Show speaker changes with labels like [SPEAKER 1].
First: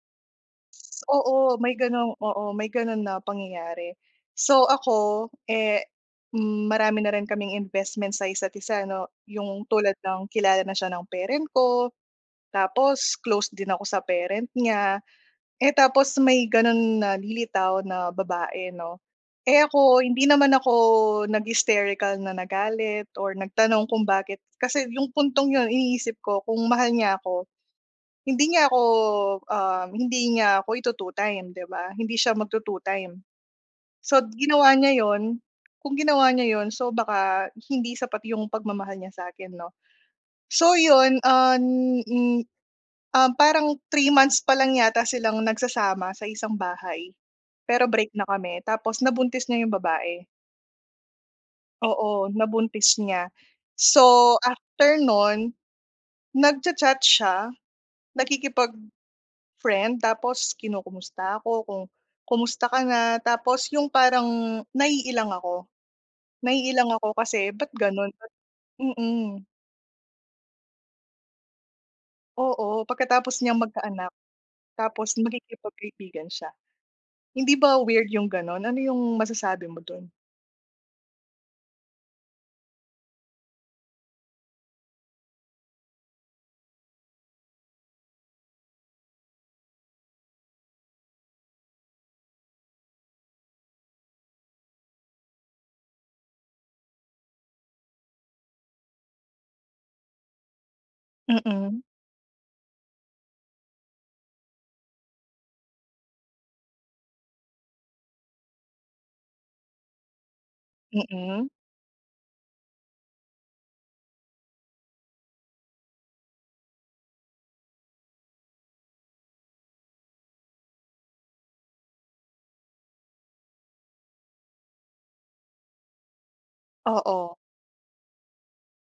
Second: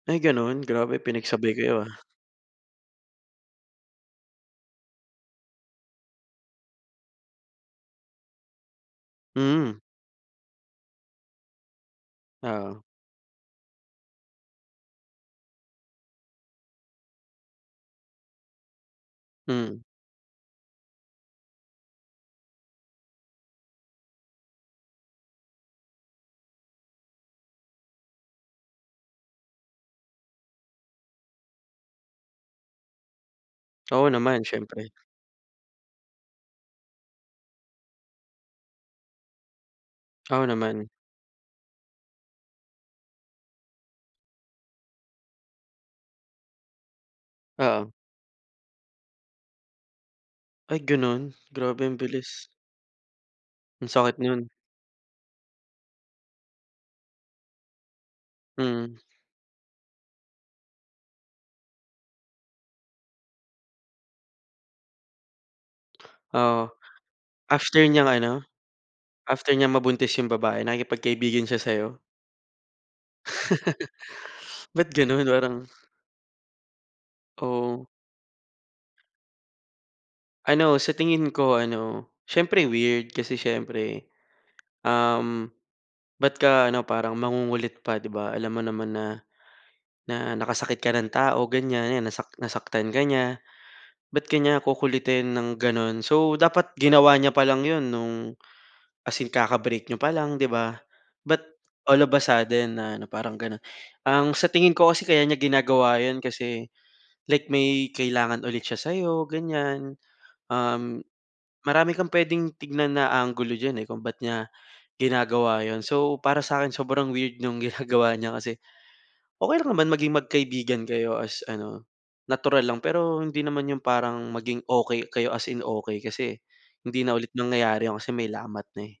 [SPEAKER 1] Ay ganun, grabe pinagsabay
[SPEAKER 2] Oo, may
[SPEAKER 1] kayo ah.
[SPEAKER 2] gano'ng oo, may ganon na pangyayari. So, ako eh, hmm, marami na rin kaming investment sa isa't-isa 'no. 'Yong
[SPEAKER 1] Hmm.
[SPEAKER 2] tulad ng kilala na siya ng parent ko,
[SPEAKER 1] Oo.
[SPEAKER 2] tapos close din ako sa parent niya, eh tapos may ganon na lilitaw na babae 'no. Eh
[SPEAKER 1] Mm.
[SPEAKER 2] ako, hindi naman ako nag-hysterical na nagalit or nagtanong kung bakit, kasi yung puntong 'yon, iniisip ko kung mahal niya ako, hindi niya ako ah hindi nya ako ito-two-time 'di ba? Hindi siya magto-two-time.
[SPEAKER 1] Oo
[SPEAKER 2] So
[SPEAKER 1] naman,
[SPEAKER 2] ginawa
[SPEAKER 1] siyempre.
[SPEAKER 2] niya 'yon kung ginawa niya 'yon, so, baka hindi sapat yung pagmamahal niya sa akin 'no.
[SPEAKER 1] Oo
[SPEAKER 2] So
[SPEAKER 1] naman.
[SPEAKER 2] 'yon, um, [unintelligible] um, parang 3 months pa lang yata silang nagsasama sa isang bahay pero
[SPEAKER 1] Oo.
[SPEAKER 2] break na kami tapos nabuntis niya yung babae.
[SPEAKER 1] Ay ganon? Grabe ang
[SPEAKER 2] Oo,
[SPEAKER 1] bilis.
[SPEAKER 2] nabuntis niya.
[SPEAKER 1] Ang sakit
[SPEAKER 2] So
[SPEAKER 1] no'n.
[SPEAKER 2] after no'n, nagcha-chat siya,
[SPEAKER 1] Mm.
[SPEAKER 2] nakikipag-friend tapos kinukumusta ako kung, "kumusta ka na?" Tapos yung parang naiilang ako
[SPEAKER 1] Oo,
[SPEAKER 2] naiilang ako kasi ba't
[SPEAKER 1] after niyang
[SPEAKER 2] ganon?
[SPEAKER 1] ano
[SPEAKER 2] Mm.
[SPEAKER 1] after niyang mabuntis 'yong babae nakipagkaibigan siya sa'yo?
[SPEAKER 2] Oo, pagkatapos niyang magkaanak
[SPEAKER 1] Ba't
[SPEAKER 2] tapos
[SPEAKER 1] gano'n? Parang
[SPEAKER 2] makikipagkaibigan siya. Hindi ba
[SPEAKER 1] Oo.
[SPEAKER 2] weird yung gano'n? Ano yung masasabi mo do'n?
[SPEAKER 1] Ano, sa tingin ko ano, siyempre weird, kasi siyempre, um, ba't ka, ano, parang mangungulit pa, 'di ba? Alam mo naman na na nakasakit ka ng tao, ganyan, 'yan nasak nasaktan ka niya. Ba't ka niya kukulitin ng gano'n? So, dapat ginawa niya pa lang 'yon no'ng as in kaka-break niyo pa lang 'di ba? But
[SPEAKER 2] Mm.
[SPEAKER 1] all of a sudden na ano, parang gano'n. Ang sa tingin ko kasi kaya niya ginagawa 'yon kasi, like may kailangan ulit siya sa'yo ganyan, um,
[SPEAKER 2] Mm.
[SPEAKER 1] marami kang puwedeng tignan na anggulo diyan eh kung ba't niya ginagawa 'yon. So, para sa akin, sobrang weird nung ginagawa niya kasi okey lang naman maging magkaibigan kayo as ano, natural lang pero hindi naman yung parang maging okey kayo as in okey kasi hindi na ulit
[SPEAKER 2] Oo.
[SPEAKER 1] nangyayari 'yon kasi may lamat na eh.